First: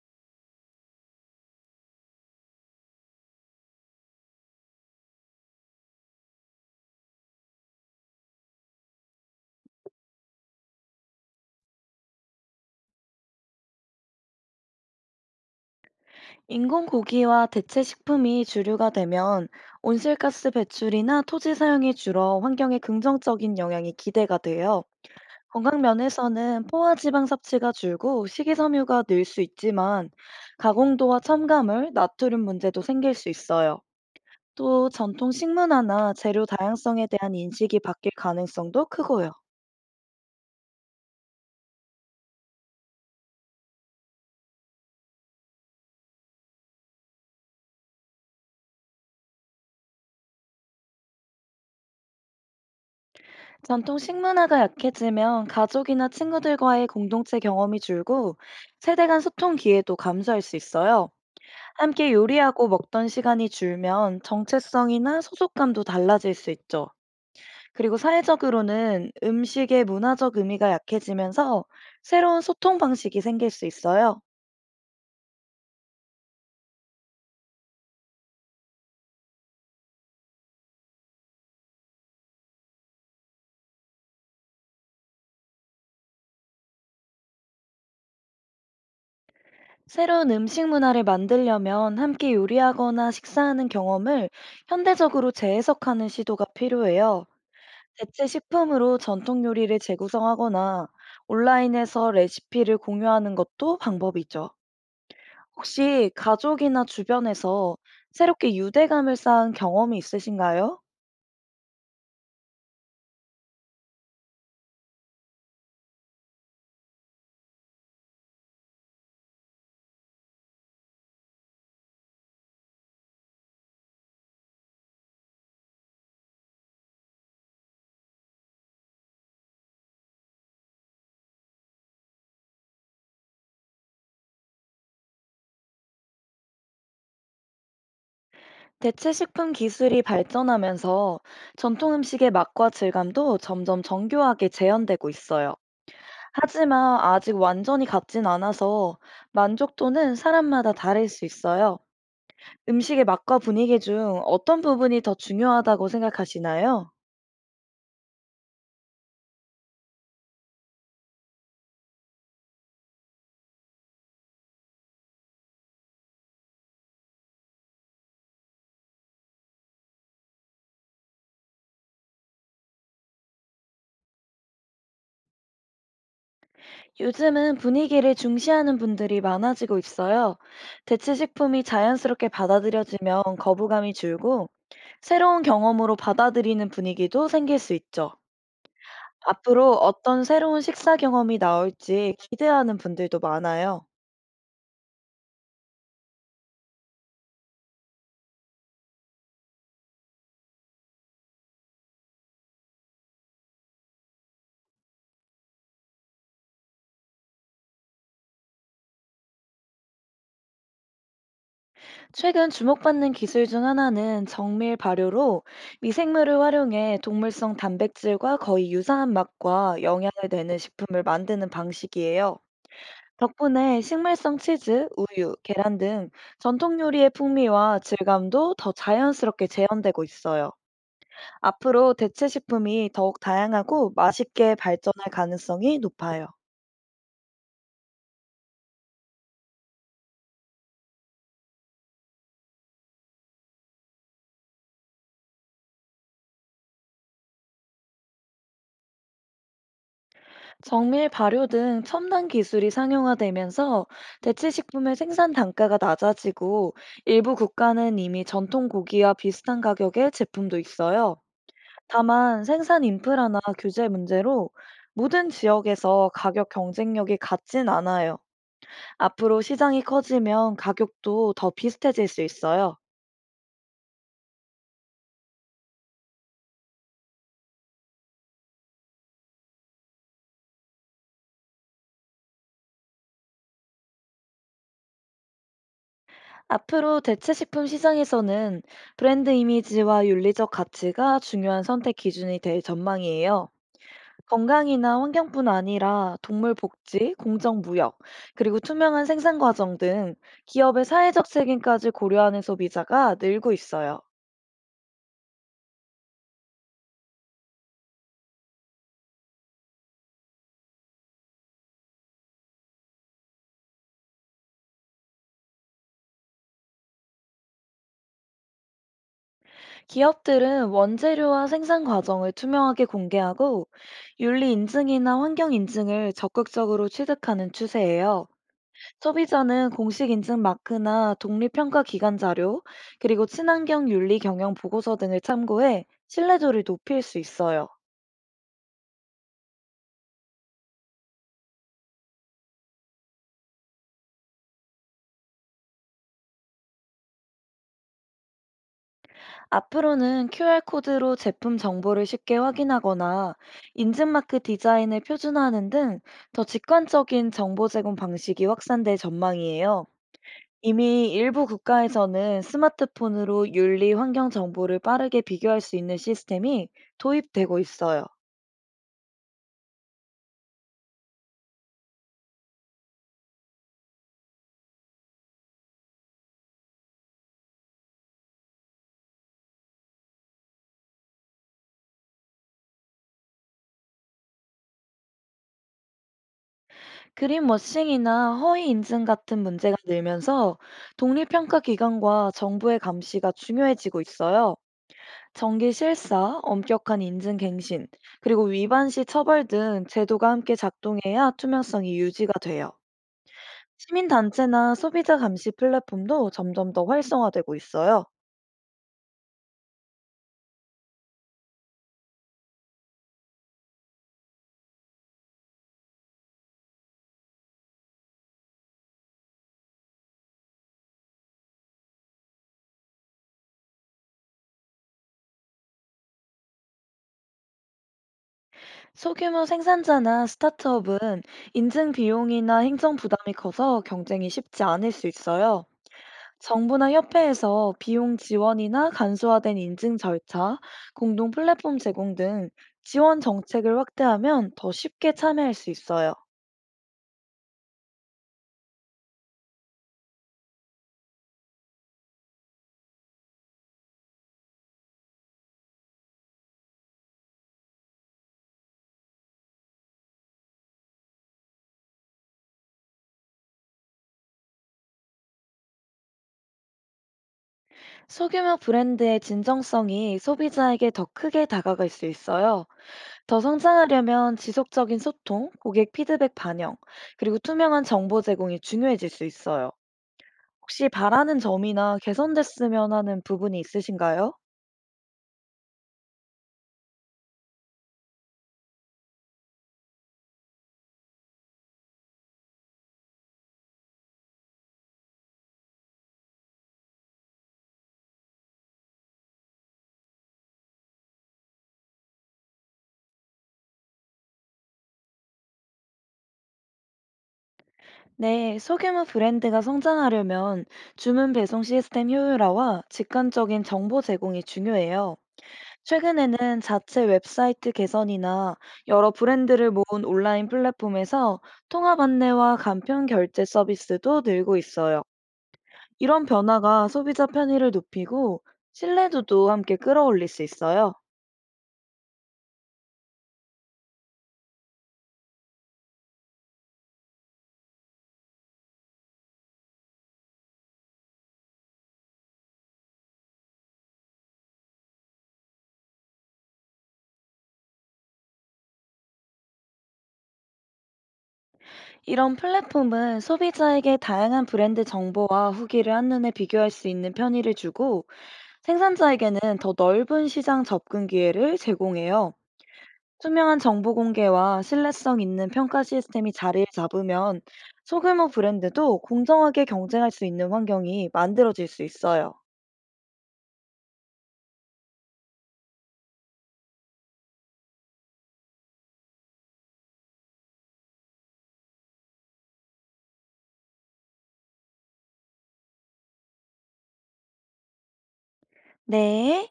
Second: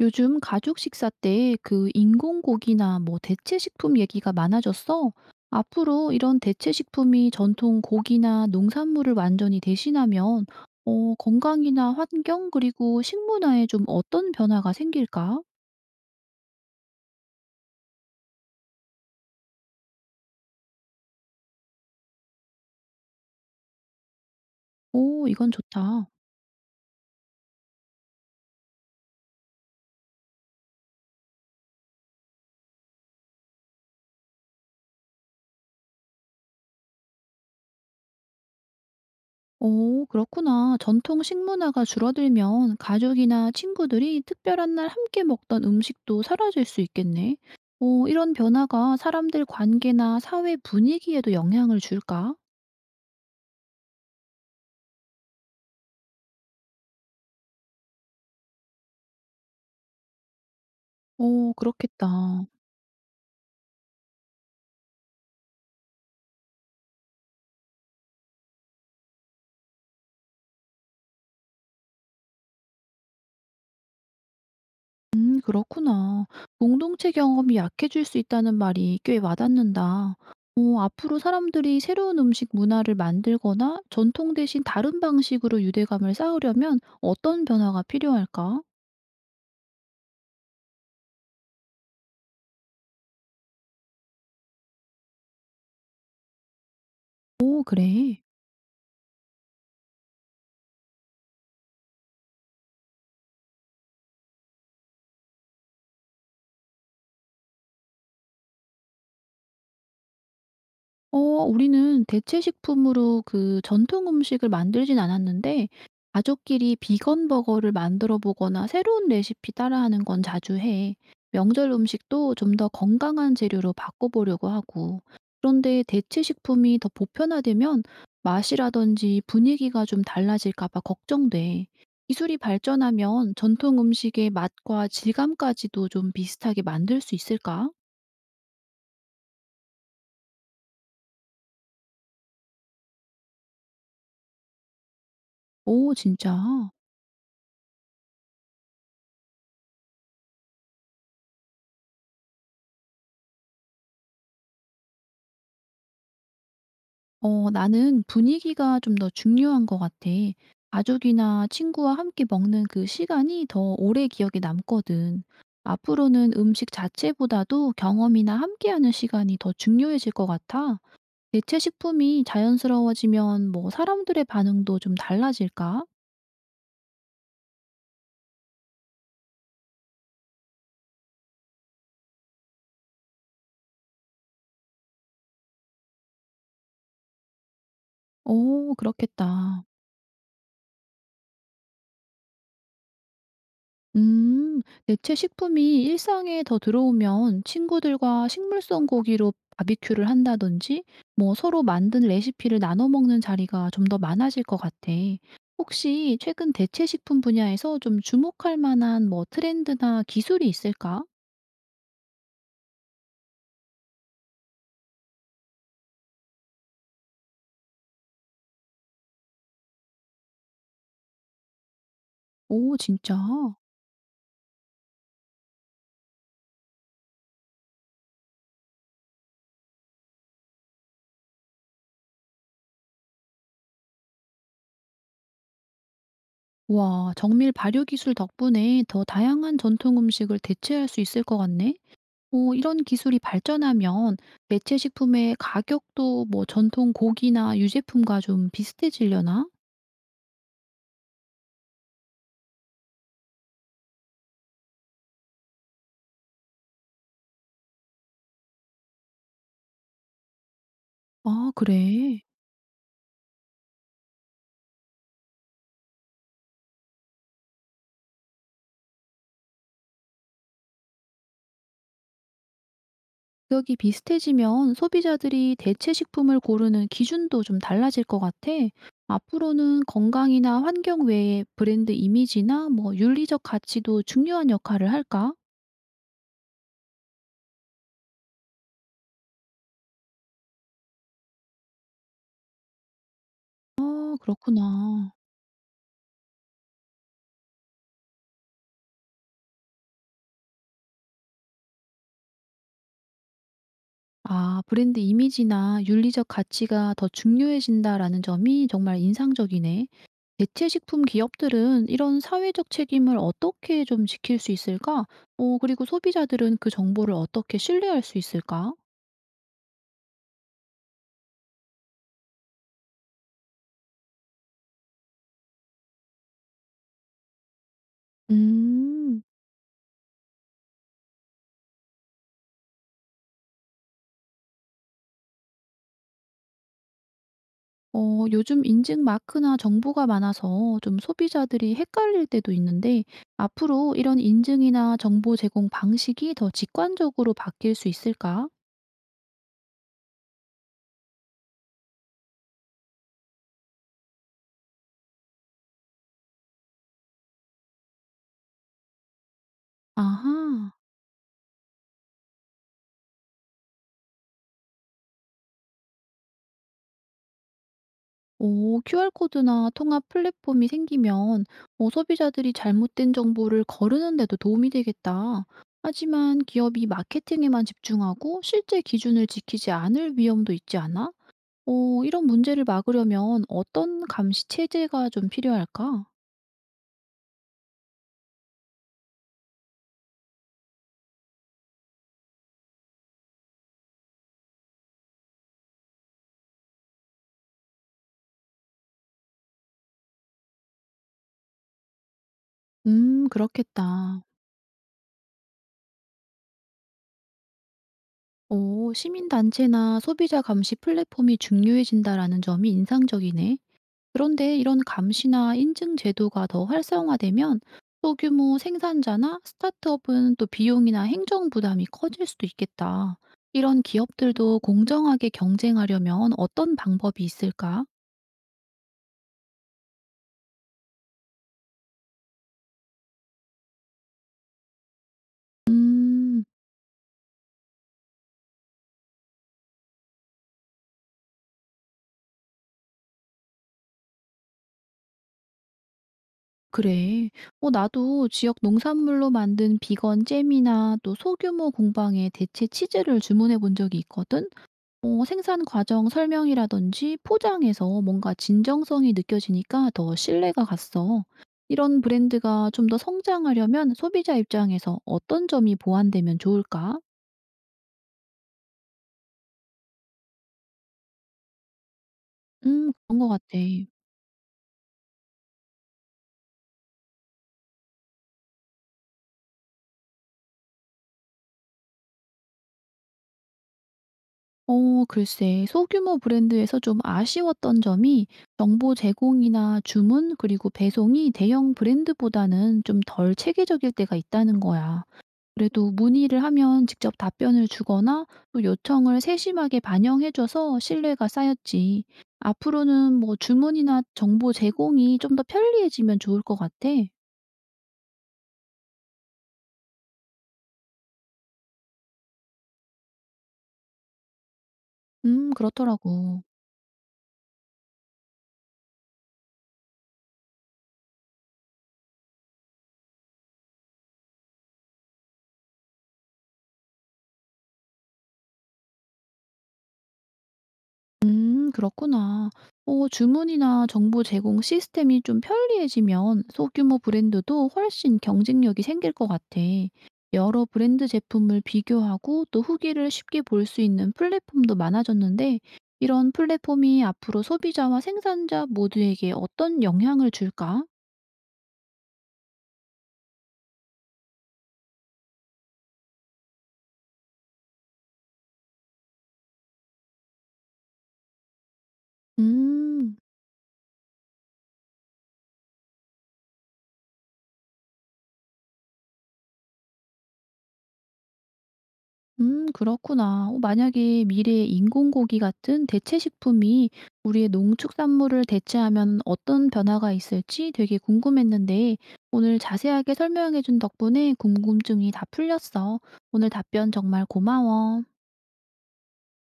요즘 가족 식사 때 그 인공고기나 뭐 대체식품 얘기가 많아졌어. 앞으로 이런 대체식품이 전통 고기나 농산물을 완전히 대신하면 건강이나 환경 그리고 식문화에 좀 어떤 변화가 생길까? 인공 고기와 대체 식품이 주류가 되면 온실가스 배출이나 토지 사용이 줄어 환경에 긍정적인 영향이 기대가 돼요. 오, 이건 건강 좋다. 면에서는 포화지방 섭취가 줄고 식이섬유가 늘 수 있지만 가공도와 첨가물, 나트륨 문제도 생길 수 있어요. 또 전통 식문화나 재료 다양성에 대한 인식이 바뀔 가능성도 크고요. 오, 그렇구나. 전통 식문화가 줄어들면 가족이나 친구들이 특별한 날 함께 먹던 음식도 사라질 수 있겠네. 이런 변화가 사람들 관계나 사회 분위기에도 영향을 줄까? 전통 식문화가 약해지면 가족이나 친구들과의 공동체 경험이 줄고 세대 간 소통 기회도 감소할 수 있어요. 오 함께 그렇겠다. 요리하고 먹던 시간이 줄면 정체성이나 소속감도 달라질 수 있죠. 그리고 사회적으로는 음식의 문화적 의미가 약해지면서 새로운 소통 방식이 생길 수 있어요. 그렇구나. 공동체 경험이 약해질 수 있다는 말이 꽤 와닿는다. 앞으로 사람들이 새로운 음식 문화를 만들거나 전통 대신 다른 방식으로 유대감을 쌓으려면 어떤 변화가 필요할까? 새로운 음식 문화를 만들려면 함께 요리하거나 식사하는 경험을 현대적으로 재해석하는 시도가 필요해요. 오 그래. 대체 식품으로 전통 요리를 재구성하거나 온라인에서 레시피를 공유하는 것도 방법이죠. 혹시 가족이나 주변에서 새롭게 유대감을 쌓은 경험이 있으신가요? 우리는 대체 식품으로 그 전통 음식을 만들진 않았는데 가족끼리 비건 버거를 만들어 보거나 새로운 레시피 따라하는 건 자주 해. 명절 음식도 좀 더 건강한 재료로 바꿔보려고 하고. 그런데 대체 식품이 더 보편화되면 맛이라든지 분위기가 좀 달라질까 봐 걱정돼. 기술이 발전하면 전통 음식의 맛과 질감까지도 좀 비슷하게 만들 수 있을까? 대체 식품 기술이 발전하면서 전통 음식의 맛과 질감도 점점 정교하게 재현되고 있어요. 오, 진짜. 하지만 아직 완전히 같진 않아서 만족도는 사람마다 다를 수 있어요. 음식의 맛과 분위기 중 어떤 부분이 더 중요하다고 생각하시나요? 나는 분위기가 좀 더 중요한 것 같아. 가족이나 친구와 함께 먹는 그 시간이 더 오래 기억에 남거든. 앞으로는 음식 자체보다도 경험이나 함께하는 시간이 더 중요해질 것 같아. 대체 식품이 자연스러워지면 뭐 사람들의 반응도 좀 달라질까? 요즘은 분위기를 중시하는 분들이 많아지고 있어요. 대체식품이 자연스럽게 받아들여지면 거부감이 줄고 새로운 경험으로 받아들이는 분위기도 생길 수 있죠. 오, 그렇겠다. 앞으로 어떤 새로운 식사 경험이 나올지 기대하는 분들도 많아요. 대체 식품이 일상에 더 들어오면 친구들과 식물성 고기로 바비큐를 한다든지, 뭐 서로 만든 레시피를 나눠 먹는 자리가 좀 더 많아질 것 같아. 혹시 최근 대체 식품 분야에서 좀 주목할 만한 뭐 트렌드나 기술이 있을까? 최근 주목받는 기술 중 하나는 정밀 발효로, 미생물을 활용해 동물성 단백질과 거의 유사한 맛과 영양을 내는 식품을 만드는 방식이에요. 오, 진짜? 덕분에 식물성 치즈, 우유, 계란 등 전통 요리의 풍미와 질감도 더 자연스럽게 재현되고 있어요. 앞으로 대체 식품이 더욱 다양하고 맛있게 발전할 가능성이 높아요. 와, 정밀 발효 기술 덕분에 더 다양한 전통 음식을 대체할 수 있을 것 같네. 이런 기술이 발전하면 대체식품의 가격도 뭐 전통 고기나 유제품과 좀 비슷해지려나? 정밀 발효 등 첨단 기술이 상용화되면서 대체 식품의 생산 단가가 낮아지고, 일부 국가는 이미 전통 고기와 비슷한 가격의 제품도 있어요. 아, 그래. 다만 생산 인프라나 규제 문제로 모든 지역에서 가격 경쟁력이 같진 않아요. 앞으로 시장이 커지면 가격도 더 비슷해질 수 있어요. 가격이 비슷해지면 소비자들이 대체식품을 고르는 기준도 좀 달라질 것 같아. 앞으로는 건강이나 환경 외에 브랜드 이미지나 뭐 윤리적 가치도 중요한 역할을 할까? 앞으로 대체식품 시장에서는 브랜드 이미지와 윤리적 가치가 중요한 선택 기준이 될 전망이에요. 아, 건강이나 그렇구나. 환경뿐 아니라 동물 복지, 공정 무역, 그리고 투명한 생산 과정 등 기업의 사회적 책임까지 고려하는 소비자가 늘고 있어요. 아, 브랜드 이미지나 윤리적 가치가 더 중요해진다라는 점이 정말 인상적이네. 대체식품 기업들은 이런 사회적 책임을 어떻게 좀 지킬 수 있을까? 그리고 소비자들은 그 정보를 어떻게 신뢰할 수 있을까? 기업들은 원재료와 생산 과정을 투명하게 공개하고 윤리 인증이나 환경 인증을 적극적으로 취득하는 추세예요. 음, 소비자는 공식 인증 마크나 독립평가 기관 자료, 그리고 친환경 윤리 경영 보고서 등을 참고해 신뢰도를 높일 수 있어요. 요즘 인증 마크나 정보가 많아서 좀 소비자들이 헷갈릴 때도 있는데 앞으로 이런 인증이나 정보 제공 방식이 더 직관적으로 바뀔 수 있을까? 앞으로는 QR코드로 제품 정보를 쉽게 확인하거나 인증마크 디자인을 표준화하는 등 더 직관적인 정보 제공 방식이 확산될 전망이에요. 아하. 이미 일부 국가에서는 스마트폰으로 윤리 환경 정보를 빠르게 비교할 수 있는 시스템이 도입되고 있어요. 오, QR코드나 통합 플랫폼이 생기면 소비자들이 잘못된 정보를 거르는 데도 도움이 되겠다. 하지만 기업이 마케팅에만 집중하고 실제 기준을 지키지 않을 위험도 있지 않아? 이런 문제를 막으려면 어떤 감시 체제가 좀 필요할까? 그린워싱이나 허위 인증 같은 문제가 늘면서 독립평가 기관과 정부의 감시가 중요해지고 있어요. 정기 실사, 엄격한 인증 갱신, 그리고 위반 시 처벌 등 제도가 함께 작동해야 투명성이 유지가 돼요. 그렇겠다. 시민단체나 소비자 감시 플랫폼도 점점 더 활성화되고 있어요. 오, 시민단체나 소비자 감시 플랫폼이 중요해진다라는 점이 인상적이네. 그런데 이런 감시나 인증 제도가 더 활성화되면 소규모 생산자나 스타트업은 또 비용이나 행정 부담이 커질 수도 있겠다. 이런 기업들도 공정하게 경쟁하려면 어떤 방법이 있을까? 소규모 생산자나 스타트업은 인증 비용이나 행정 부담이 커서 경쟁이 쉽지 않을 수 있어요. 음, 정부나 협회에서 비용 지원이나 간소화된 인증 절차, 공동 플랫폼 제공 등 지원 정책을 확대하면 더 쉽게 참여할 수 있어요. 그래. 나도 지역 농산물로 만든 비건 잼이나 또 소규모 공방에 대체 치즈를 주문해 본 적이 있거든? 생산 과정 설명이라든지 포장에서 뭔가 진정성이 느껴지니까 더 신뢰가 갔어. 이런 브랜드가 좀 더 성장하려면 소비자 입장에서 어떤 점이 보완되면 좋을까? 소규모 브랜드의 진정성이 소비자에게 더 크게 다가갈 수 있어요. 그런 것 더 같아. 성장하려면 지속적인 소통, 고객 피드백 반영, 그리고 투명한 정보 제공이 중요해질 수 있어요. 혹시 바라는 점이나 개선됐으면 하는 부분이 있으신가요? 글쎄, 소규모 브랜드에서 좀 아쉬웠던 점이 정보 제공이나 주문, 그리고 배송이 대형 브랜드보다는 좀 덜 체계적일 때가 있다는 거야. 그래도 문의를 하면 직접 답변을 주거나 또 요청을 세심하게 반영해줘서 신뢰가 쌓였지. 앞으로는 뭐 주문이나 정보 제공이 좀 더 편리해지면 좋을 것 같아. 네, 소규모 브랜드가 성장하려면 주문 배송 시스템 효율화와 직관적인 정보 제공이 중요해요. 그렇더라고. 최근에는 자체 웹사이트 개선이나 여러 브랜드를 모은 온라인 플랫폼에서 통합 안내와 간편 결제 서비스도 늘고 있어요. 이런 변화가 소비자 편의를 높이고 신뢰도도 함께 끌어올릴 수 있어요. 그렇구나. 주문이나 정보 제공 시스템이 좀 편리해지면 소규모 브랜드도 훨씬 경쟁력이 생길 것 같아. 여러 브랜드 제품을 비교하고 또 후기를 쉽게 볼 수 있는 플랫폼도 많아졌는데, 이런 플랫폼이 앞으로 소비자와 생산자 모두에게 어떤 영향을 줄까? 이런 플랫폼은 소비자에게 다양한 브랜드 정보와 후기를 한눈에 비교할 수 있는 편의를 주고, 생산자에게는 더 넓은 시장 접근 기회를 제공해요. 음. 투명한 정보 공개와 신뢰성 있는 평가 시스템이 자리를 잡으면 소규모 브랜드도 공정하게 경쟁할 수 있는 환경이 만들어질 수 있어요. 그렇구나. 만약에 미래에 인공고기 같은 대체 식품이 우리의 농축산물을 대체하면 어떤 변화가 있을지 되게 궁금했는데 오늘 자세하게 설명해준 덕분에 궁금증이 다 풀렸어. 오늘 답변 정말 고마워. 네.